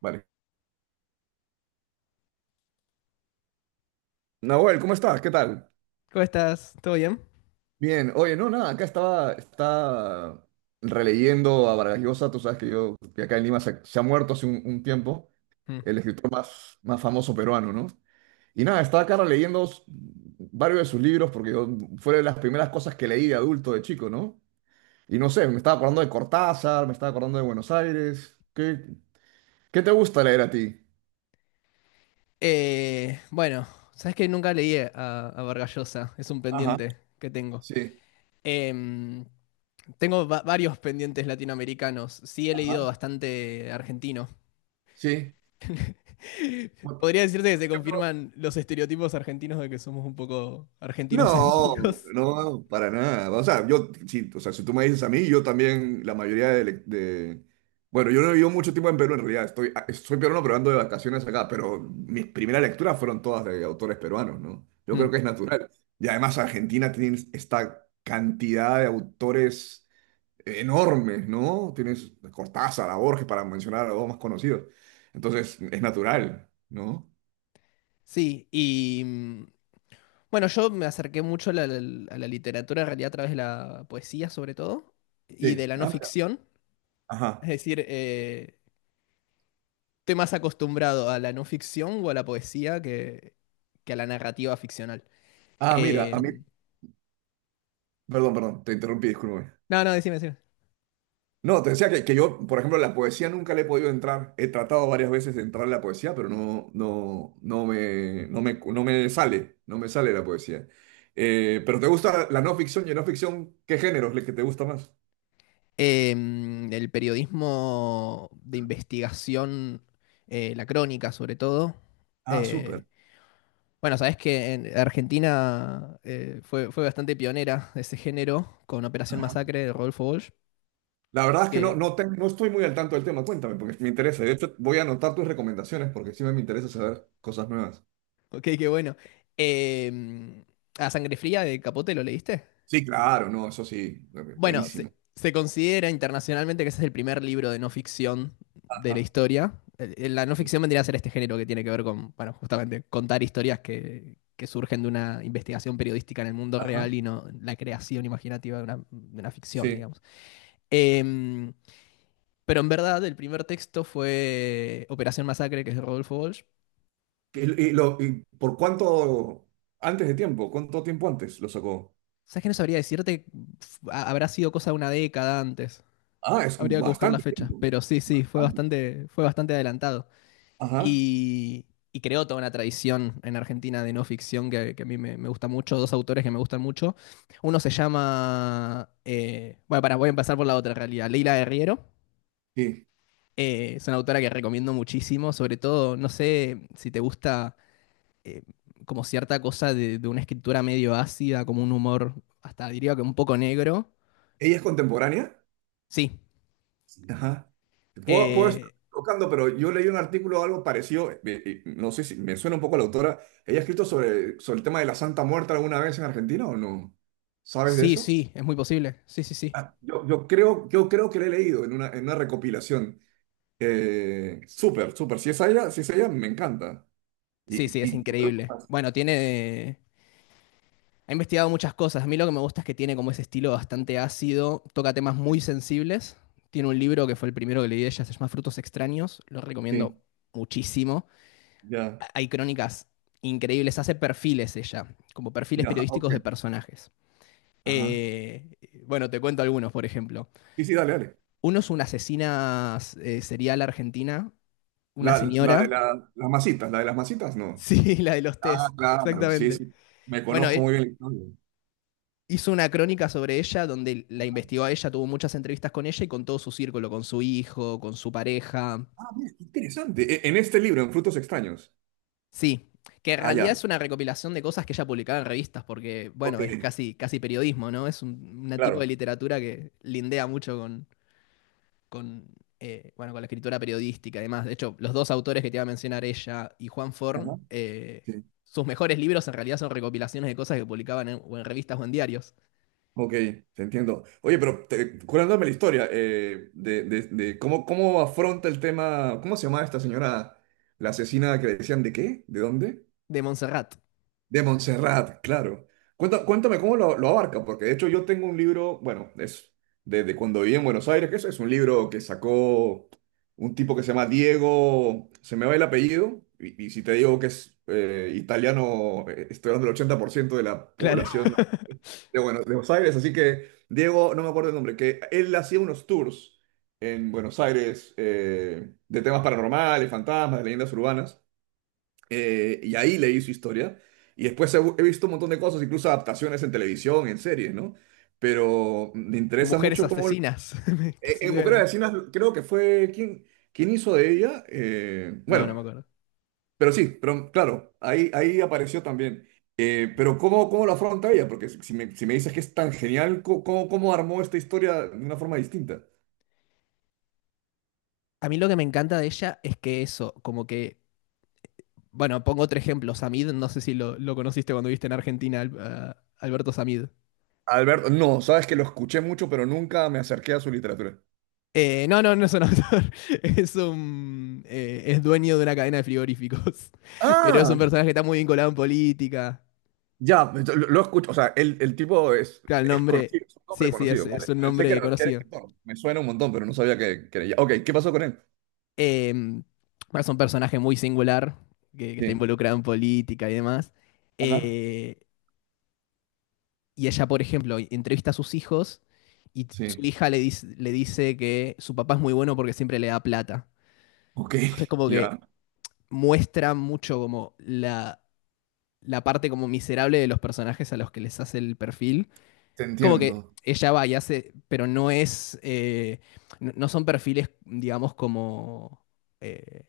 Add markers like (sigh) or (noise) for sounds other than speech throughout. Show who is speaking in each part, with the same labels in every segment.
Speaker 1: Vale. Nahuel, ¿cómo estás? ¿Qué tal?
Speaker 2: ¿Cómo estás? ¿Todo bien?
Speaker 1: Bien. Oye, no, nada, acá estaba releyendo a Vargas Llosa. Tú sabes que yo, que acá en Lima se ha muerto hace un tiempo,
Speaker 2: Mm.
Speaker 1: el escritor más famoso peruano, ¿no? Y nada, estaba acá releyendo varios de sus libros porque fue de las primeras cosas que leí de adulto, de chico, ¿no? Y no sé, me estaba acordando de Cortázar, me estaba acordando de Buenos Aires. ¿Qué, qué te gusta leer a ti?
Speaker 2: Eh, bueno, sabes que nunca leí a Vargallosa, es un
Speaker 1: Ajá.
Speaker 2: pendiente que tengo.
Speaker 1: Sí,
Speaker 2: Em, tengo varios pendientes latinoamericanos, sí he leído
Speaker 1: ajá.
Speaker 2: bastante argentino.
Speaker 1: Sí.
Speaker 2: (laughs)
Speaker 1: Por
Speaker 2: Podría decirte que se
Speaker 1: ejemplo,
Speaker 2: confirman los estereotipos argentinos de que somos un poco
Speaker 1: no,
Speaker 2: argentinocéntricos.
Speaker 1: no, para nada. O sea, yo, sí, o sea, si tú me dices a mí, yo también, la mayoría bueno, yo no vivo mucho tiempo en Perú, en realidad. Estoy, ah, soy peruano, pero ando de vacaciones acá. Pero mis primeras lecturas fueron todas de autores peruanos, ¿no? Yo creo
Speaker 2: Mm.
Speaker 1: que es natural. Y además, Argentina tiene esta cantidad de autores enormes, ¿no? Tienes Cortázar, a Borges, para mencionar a los dos más conocidos. Entonces, es natural, ¿no?
Speaker 2: Sí, bueno, yo me acerqué mucho a la literatura en realidad a través de la poesía sobre todo y de
Speaker 1: Sí.
Speaker 2: la no
Speaker 1: Ah, mira.
Speaker 2: ficción. Es
Speaker 1: Ajá.
Speaker 2: decir, estoy más acostumbrado a la no ficción o a la poesía que a la narrativa ficcional.
Speaker 1: Ah, mira, a mí.
Speaker 2: Eh,
Speaker 1: Perdón, perdón, te interrumpí, discúlpame.
Speaker 2: no, no, decime, decime.
Speaker 1: No, te decía que yo, por ejemplo, la poesía nunca le he podido entrar. He tratado varias veces de entrar a la poesía, pero no, no, no me, no me, no me sale, no me sale la poesía. Pero ¿te gusta la no ficción y no ficción? ¿Qué género es el que te gusta más?
Speaker 2: Eh, el periodismo de investigación, la crónica sobre todo.
Speaker 1: Ah,
Speaker 2: Eh,
Speaker 1: súper.
Speaker 2: bueno, sabes que en Argentina fue bastante pionera de ese género con Operación
Speaker 1: Ajá.
Speaker 2: Masacre de Rodolfo Walsh.
Speaker 1: La verdad es que no,
Speaker 2: Que,
Speaker 1: no, no estoy muy al tanto del tema. Cuéntame, porque me interesa. De hecho, voy a anotar tus recomendaciones porque sí me interesa saber cosas nuevas.
Speaker 2: ok, qué bueno. Eh, a Sangre Fría de Capote, ¿lo leíste?
Speaker 1: Sí, claro, no, eso sí,
Speaker 2: Bueno,
Speaker 1: buenísimo.
Speaker 2: se considera internacionalmente que ese es el primer libro de no ficción de la
Speaker 1: Ajá.
Speaker 2: historia. La no ficción vendría a ser este género que tiene que ver con, bueno, justamente contar historias que surgen de una investigación periodística en el mundo
Speaker 1: Ajá.
Speaker 2: real y no la creación imaginativa de una ficción,
Speaker 1: Sí.
Speaker 2: digamos. Em, pero en verdad, el primer texto fue Operación Masacre, que es de Rodolfo Walsh.
Speaker 1: Y lo, y por cuánto antes de tiempo? ¿Cuánto tiempo antes lo sacó?
Speaker 2: ¿Sabes que no sabría decirte? Habrá sido cosa de una década antes.
Speaker 1: Ah, es
Speaker 2: Habría que buscar la
Speaker 1: bastante
Speaker 2: fecha.
Speaker 1: tiempo.
Speaker 2: Pero sí, sí,
Speaker 1: Bastante.
Speaker 2: fue bastante adelantado.
Speaker 1: Ajá,
Speaker 2: Y, y creó toda una tradición en Argentina de no ficción que a mí me gusta mucho, dos autores que me gustan mucho. Uno se llama, bueno, para, voy a empezar por la otra en realidad, Leila Guerriero.
Speaker 1: sí.
Speaker 2: Es una autora que recomiendo muchísimo, sobre todo, no sé si te gusta eh, como cierta cosa de una escritura medio ácida, como un humor, hasta diría que un poco negro.
Speaker 1: ¿Ella es contemporánea?
Speaker 2: Sí,
Speaker 1: Sí. Ajá. Puedo, puedo estar
Speaker 2: eh,
Speaker 1: tocando, pero yo leí un artículo o algo parecido, no sé si me suena un poco a la autora. ¿Ella ha escrito sobre, sobre el tema de la Santa Muerte alguna vez en Argentina o no? ¿Sabes de
Speaker 2: sí,
Speaker 1: eso?
Speaker 2: sí, es muy posible. Sí, sí, sí.
Speaker 1: Ah, yo, yo creo que la he leído en una recopilación. Súper, súper. Si es ella, si es ella, me encanta.
Speaker 2: Sí,
Speaker 1: Y,
Speaker 2: sí, es
Speaker 1: y,
Speaker 2: increíble. Bueno, tiene… Ha investigado muchas cosas. A mí lo que me gusta es que tiene como ese estilo bastante ácido, toca temas
Speaker 1: y-
Speaker 2: muy sensibles. Tiene un libro que fue el primero que leí de ella, se llama Frutos Extraños. Lo
Speaker 1: Sí,
Speaker 2: recomiendo muchísimo.
Speaker 1: ya,
Speaker 2: Hay crónicas increíbles, hace perfiles ella, como perfiles
Speaker 1: ya, ok.
Speaker 2: periodísticos de personajes.
Speaker 1: Ajá.
Speaker 2: Eh, bueno, te cuento algunos, por ejemplo.
Speaker 1: Sí, sí, dale, dale.
Speaker 2: Uno es una asesina serial argentina, una
Speaker 1: La,
Speaker 2: señora. (laughs)
Speaker 1: las masitas, la de las masitas, no.
Speaker 2: Sí, la de los
Speaker 1: Ah,
Speaker 2: test,
Speaker 1: claro, sí,
Speaker 2: exactamente.
Speaker 1: sí. Me
Speaker 2: Bueno,
Speaker 1: conozco muy bien la historia.
Speaker 2: hizo una crónica sobre ella donde la investigó a ella, tuvo muchas entrevistas con ella y con todo su círculo, con su hijo, con su pareja.
Speaker 1: Ah, mira, qué interesante. E- En este libro, en Frutos Extraños.
Speaker 2: Sí, que en
Speaker 1: Ah, ya.
Speaker 2: realidad es una recopilación de cosas que ella publicaba en revistas, porque,
Speaker 1: Ok,
Speaker 2: bueno, es casi, casi periodismo, ¿no? Es un una tipo de
Speaker 1: claro.
Speaker 2: literatura que lindea mucho con, bueno, con la escritura periodística y demás. De hecho, los dos autores que te iba a mencionar, ella y Juan Forn,
Speaker 1: Ajá. Sí.
Speaker 2: sus mejores libros en realidad son recopilaciones de cosas que publicaban en, o en revistas o en diarios
Speaker 1: Ok, te entiendo. Oye, pero te, curándome la historia de, de cómo, cómo afronta el tema, ¿cómo se llamaba esta señora? La asesina que le decían de qué, de dónde.
Speaker 2: de Montserrat.
Speaker 1: De Montserrat, claro. Cuéntame, cómo lo abarca, porque de hecho yo tengo un libro, bueno, es desde cuando viví en Buenos Aires, que eso es un libro que sacó un tipo que se llama Diego, se me va el apellido, y si te digo que es italiano, estoy hablando del 80% de la
Speaker 2: Claro.
Speaker 1: población
Speaker 2: (laughs)
Speaker 1: de, Buenos Aires, así que Diego, no me acuerdo el nombre, que él hacía unos tours en Buenos Aires de temas paranormales, fantasmas, de leyendas urbanas. Y ahí leí su historia. Y después he, he visto un montón de cosas, incluso adaptaciones en televisión, en series, ¿no? Pero me interesa
Speaker 2: Mujeres
Speaker 1: mucho cómo... En
Speaker 2: asesinas. (laughs) Que se
Speaker 1: en Mujer Asesina creo que fue... ¿Quién, quién hizo de ella?
Speaker 2: No, no
Speaker 1: Bueno,
Speaker 2: me acuerdo.
Speaker 1: pero sí, pero claro, ahí, ahí apareció también. Pero ¿cómo, cómo lo afronta ella? Porque si si me dices que es tan genial, ¿cómo, cómo armó esta historia de una forma distinta?
Speaker 2: A mí lo que me encanta de ella es que eso, como que. Bueno, pongo otro ejemplo. Samid, no sé si lo conociste cuando viste en Argentina Alberto Samid.
Speaker 1: Alberto, no, sabes que lo escuché mucho, pero nunca me acerqué a su literatura.
Speaker 2: No, no, no es un actor. (laughs) Es un. Es dueño de una cadena de frigoríficos. (laughs) Pero es un
Speaker 1: Ah,
Speaker 2: personaje que está muy vinculado en política.
Speaker 1: ya, lo escucho, o sea, el tipo
Speaker 2: Claro, el
Speaker 1: es
Speaker 2: nombre.
Speaker 1: conocido, es un hombre
Speaker 2: Sí, sí,
Speaker 1: conocido. Claro.
Speaker 2: es un
Speaker 1: Pensé
Speaker 2: nombre
Speaker 1: que era
Speaker 2: conocido.
Speaker 1: escritor, me suena un montón, pero no sabía que era ella. Ok, ¿qué pasó con él?
Speaker 2: Em, bueno, es un personaje muy singular que está
Speaker 1: Sí,
Speaker 2: involucrado en política y demás.
Speaker 1: ajá,
Speaker 2: Eh, Y ella, por ejemplo, entrevista a sus hijos y su
Speaker 1: sí.
Speaker 2: hija le dice que su papá es muy bueno porque siempre le da plata.
Speaker 1: Ok,
Speaker 2: Entonces
Speaker 1: (laughs)
Speaker 2: como
Speaker 1: ya,
Speaker 2: que muestra mucho como la parte como miserable de los personajes a los que les hace el perfil.
Speaker 1: te
Speaker 2: Es como que
Speaker 1: entiendo.
Speaker 2: ella va y hace, pero no es, no no son perfiles, digamos, eh,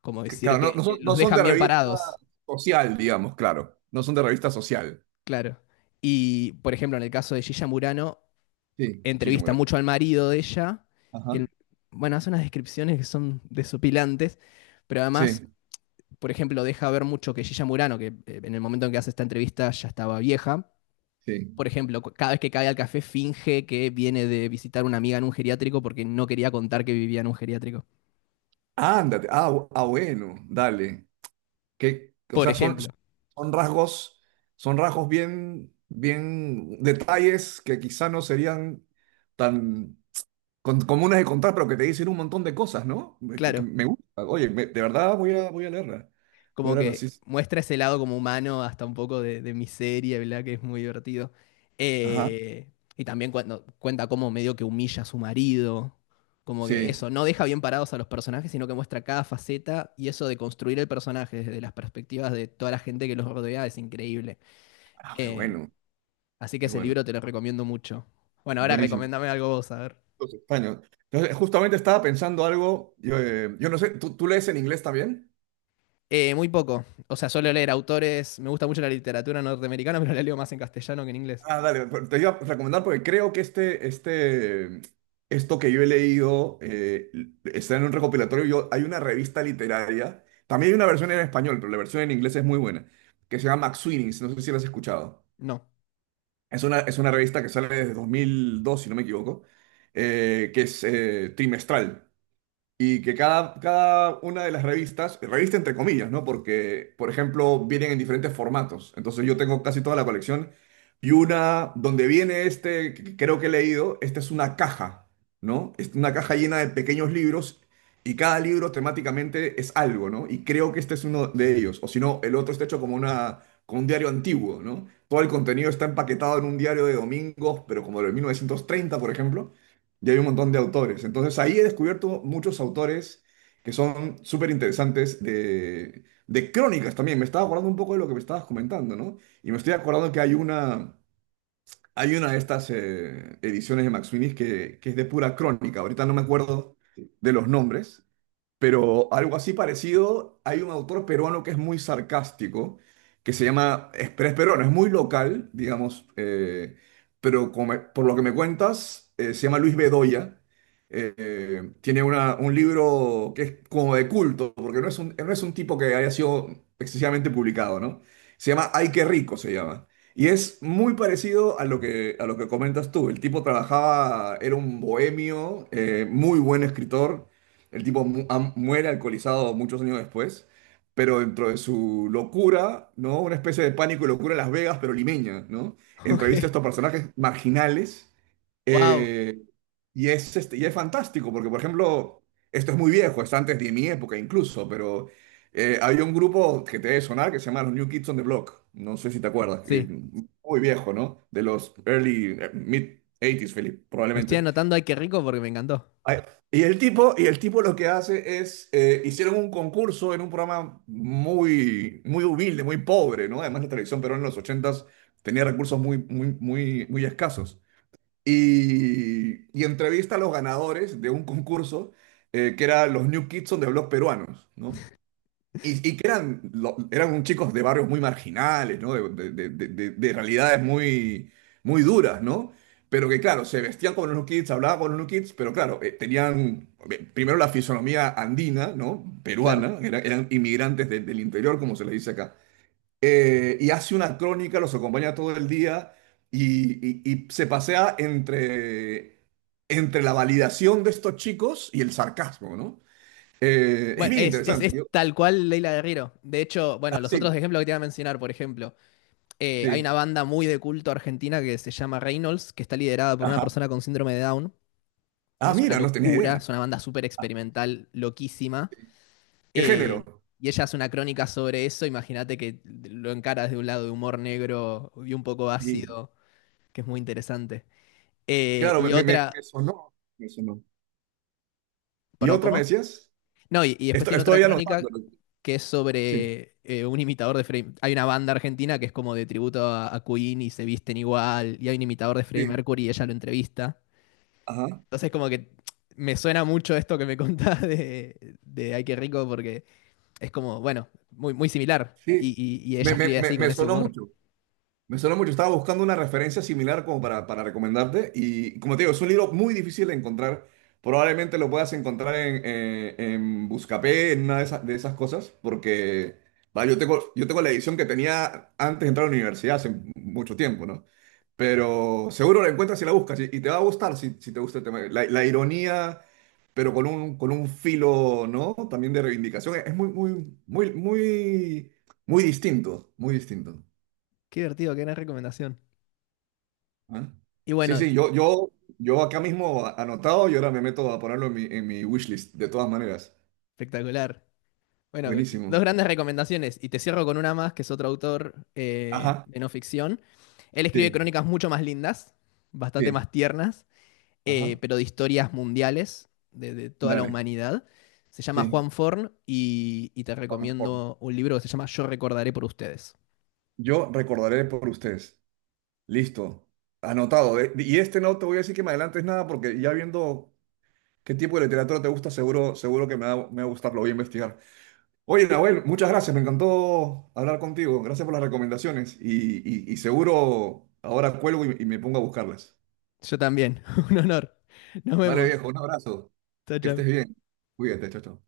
Speaker 2: como
Speaker 1: Que,
Speaker 2: decir
Speaker 1: claro, no, no
Speaker 2: que
Speaker 1: son,
Speaker 2: los
Speaker 1: no son
Speaker 2: dejan
Speaker 1: de
Speaker 2: bien
Speaker 1: revista
Speaker 2: parados,
Speaker 1: social, digamos, claro. No son de revista social.
Speaker 2: claro. Y, por ejemplo, en el caso de Gilla Murano,
Speaker 1: Sí,
Speaker 2: entrevista
Speaker 1: Chichimura.
Speaker 2: mucho al marido de ella,
Speaker 1: Ajá,
Speaker 2: que, bueno, hace unas descripciones que son desopilantes, pero además,
Speaker 1: sí,
Speaker 2: por ejemplo, deja ver mucho que Gilla Murano, que en el momento en que hace esta entrevista ya estaba vieja,
Speaker 1: sí.
Speaker 2: por ejemplo, cada vez que cae al café finge que viene de visitar una amiga en un geriátrico porque no quería contar que vivía en un geriátrico.
Speaker 1: Ándate, ah, ah, bueno, dale. Que, o
Speaker 2: Por
Speaker 1: sea, son,
Speaker 2: ejemplo,
Speaker 1: son rasgos bien, bien detalles que quizá no serían tan comunes de contar, pero que te dicen un montón de cosas, ¿no? Me, porque
Speaker 2: claro.
Speaker 1: me gusta. Oye, de verdad voy a, voy a leerla. Voy a
Speaker 2: Como
Speaker 1: leerla, sí.
Speaker 2: que
Speaker 1: Sí.
Speaker 2: muestra ese lado como humano, hasta un poco de miseria, ¿verdad? Que es muy divertido.
Speaker 1: Ajá,
Speaker 2: Eh, y también cuando cuenta cómo medio que humilla a su marido, como que
Speaker 1: sí.
Speaker 2: eso, no deja bien parados a los personajes, sino que muestra cada faceta y eso de construir el personaje desde las perspectivas de toda la gente que los rodea es increíble.
Speaker 1: Ah, qué
Speaker 2: Eh,
Speaker 1: bueno,
Speaker 2: Así que
Speaker 1: qué
Speaker 2: ese
Speaker 1: bueno.
Speaker 2: libro te lo recomiendo mucho. Bueno, ahora
Speaker 1: Buenísimo.
Speaker 2: recomiéndame algo vos, a ver.
Speaker 1: Los españoles. Entonces, justamente estaba pensando algo, yo, yo no sé, ¿tú, tú lees en inglés también?
Speaker 2: Muy poco. O sea, suelo leer autores. Me gusta mucho la literatura norteamericana, (laughs) pero la leo más en castellano que en inglés.
Speaker 1: Ah, dale, pero te iba a recomendar porque creo que este, esto que yo he leído está en un recopilatorio. Yo, hay una revista literaria, también hay una versión en español, pero la versión en inglés es muy buena, que se llama McSweeney's, no sé si la has escuchado.
Speaker 2: No.
Speaker 1: Es una revista que sale desde 2002, si no me equivoco, que es trimestral. Y que cada, cada una de las revistas, revista entre comillas, ¿no? Porque, por ejemplo, vienen en diferentes formatos. Entonces yo tengo casi toda la colección. Y una donde viene este, que creo que he leído, esta es una caja, ¿no? Es una caja llena de pequeños libros y cada libro temáticamente es algo, ¿no? Y creo que este es uno de ellos. O si no, el otro está hecho como una, como un diario antiguo, ¿no? Todo el contenido está empaquetado en un diario de domingos, pero como de 1930, por ejemplo y hay un montón de autores. Entonces ahí he descubierto muchos autores que son súper interesantes de crónicas también. Me estaba acordando un poco de lo que me estabas comentando, ¿no? Y me estoy acordando que hay una de estas ediciones de Max Finis que es de pura crónica. Ahorita no me acuerdo de los nombres, pero algo así parecido, hay un autor peruano que es muy sarcástico, que se llama, es, pero es peruano, es muy local, digamos, pero por lo que me cuentas, se llama Luis Bedoya. Tiene un libro que es como de culto, porque no es un, no es un tipo que haya sido excesivamente publicado, ¿no? Se llama Ay, qué rico, se llama. Y es muy parecido a lo que comentas tú. El tipo trabajaba, era un bohemio, muy buen escritor el tipo muere alcoholizado muchos años después, pero dentro de su locura, ¿no? Una especie de pánico y locura en Las Vegas, pero limeña, ¿no?
Speaker 2: (laughs)
Speaker 1: Entrevista a estos
Speaker 2: Ok.
Speaker 1: personajes marginales.
Speaker 2: Wow.
Speaker 1: eh, y es, este, y es fantástico, porque, por ejemplo, esto es muy viejo, es antes de mi época incluso, pero había un grupo que te debe sonar que se llama los New Kids on the Block. No sé si te acuerdas.
Speaker 2: Sí.
Speaker 1: Muy viejo, ¿no? De los early, mid 80s, Philip,
Speaker 2: Me estoy
Speaker 1: probablemente.
Speaker 2: anotando ay qué rico porque me encantó.
Speaker 1: Ay, y el tipo, y el tipo lo que hace es, hicieron un concurso en un programa muy, muy humilde, muy pobre, ¿no? Además la televisión pero en los ochentas tenía recursos muy, muy, muy, muy escasos. Y entrevista a los ganadores de un concurso que era los New Kids on the Block peruanos, ¿no? Y que eran, eran un chicos de barrios muy marginales, ¿no? De, de realidades muy, muy duras, ¿no? Pero que, claro, se vestían como los New Kids, hablaban con los New Kids, pero claro, tenían primero la fisonomía andina, ¿no?
Speaker 2: Claro.
Speaker 1: Peruana, eran inmigrantes del interior, como se les dice acá. Y hace una crónica, los acompaña todo el día y, y se pasea entre, entre la validación de estos chicos y el sarcasmo, ¿no? Es
Speaker 2: Bueno,
Speaker 1: bien interesante.
Speaker 2: es
Speaker 1: Yo-
Speaker 2: tal cual Leila Guerrero. De hecho,
Speaker 1: ah,
Speaker 2: bueno, los otros
Speaker 1: sí,
Speaker 2: ejemplos que te iba a mencionar, por ejemplo, hay una
Speaker 1: sí.
Speaker 2: banda muy de culto argentina que se llama Reynolds, que está liderada por una
Speaker 1: Ajá.
Speaker 2: persona con síndrome de Down. Y
Speaker 1: Ah,
Speaker 2: es una
Speaker 1: mira, no tenía idea.
Speaker 2: locura, es una banda súper
Speaker 1: Ah,
Speaker 2: experimental, loquísima.
Speaker 1: ¿qué
Speaker 2: Eh,
Speaker 1: género?
Speaker 2: y ella hace una crónica sobre eso. Imagínate que lo encaras de un lado de humor negro y un poco
Speaker 1: Sí,
Speaker 2: ácido, que es muy interesante.
Speaker 1: claro, me,
Speaker 2: Y
Speaker 1: me
Speaker 2: otra,
Speaker 1: sonó, me sonó. ¿Y
Speaker 2: perdón,
Speaker 1: otra me
Speaker 2: ¿cómo?
Speaker 1: decías?
Speaker 2: No, y después
Speaker 1: Esto,
Speaker 2: tiene otra
Speaker 1: estoy anotando.
Speaker 2: crónica que es
Speaker 1: Sí,
Speaker 2: sobre un imitador de Freddie. Hay una banda argentina que es como de tributo a Queen y se visten igual. Y hay un imitador de Freddie
Speaker 1: sí,
Speaker 2: Mercury y ella lo entrevista.
Speaker 1: ajá,
Speaker 2: Entonces, como que me suena mucho esto que me (laughs) contás de Ay, qué rico, porque es como, bueno, muy, muy similar. Y,
Speaker 1: sí.
Speaker 2: y ella
Speaker 1: Me,
Speaker 2: escribe
Speaker 1: me,
Speaker 2: así, con
Speaker 1: me
Speaker 2: ese
Speaker 1: sonó
Speaker 2: humor.
Speaker 1: mucho. Me suena mucho. Estaba buscando una referencia similar como para recomendarte. Y como te digo, es un libro muy difícil de encontrar. Probablemente lo puedas encontrar en Buscapé, en una de esas cosas. Porque va, yo tengo la edición que tenía antes de entrar a la universidad hace mucho tiempo, ¿no? Pero seguro la encuentras si la buscas. Y te va a gustar si, si te gusta el tema. La ironía, pero con un filo, ¿no? También de reivindicación. Es muy, muy, muy, muy, muy distinto. Muy distinto.
Speaker 2: Qué divertido, qué gran recomendación.
Speaker 1: Ah.
Speaker 2: Y
Speaker 1: Sí,
Speaker 2: bueno,
Speaker 1: sí, yo acá mismo anotado y ahora me meto a ponerlo en mi wishlist, de todas maneras.
Speaker 2: espectacular. Bueno, dos
Speaker 1: Buenísimo.
Speaker 2: grandes recomendaciones. Y te cierro con una más, que es otro autor
Speaker 1: Ajá,
Speaker 2: de no ficción. Él escribe
Speaker 1: sí,
Speaker 2: crónicas mucho más lindas, bastante
Speaker 1: sí,
Speaker 2: más tiernas,
Speaker 1: ajá.
Speaker 2: pero de historias mundiales, de toda la
Speaker 1: Dale,
Speaker 2: humanidad. Se llama
Speaker 1: sí.
Speaker 2: Juan Forn y te
Speaker 1: por- por-
Speaker 2: recomiendo un libro que se llama Yo recordaré por ustedes.
Speaker 1: Yo recordaré por ustedes. Listo, anotado. De- Y este no te voy a decir que me adelantes nada porque ya viendo qué tipo de literatura te gusta, seguro, seguro que me va a gustar, lo voy a investigar. Oye, Nahuel, muchas gracias, me encantó hablar contigo. Gracias por las recomendaciones y, y seguro ahora cuelgo y me pongo a buscarlas.
Speaker 2: Yo también, (laughs) un honor. Nos
Speaker 1: Vale,
Speaker 2: vemos.
Speaker 1: viejo, un abrazo.
Speaker 2: Chao,
Speaker 1: Que estés
Speaker 2: chao.
Speaker 1: bien. Cuídate, chao, chao.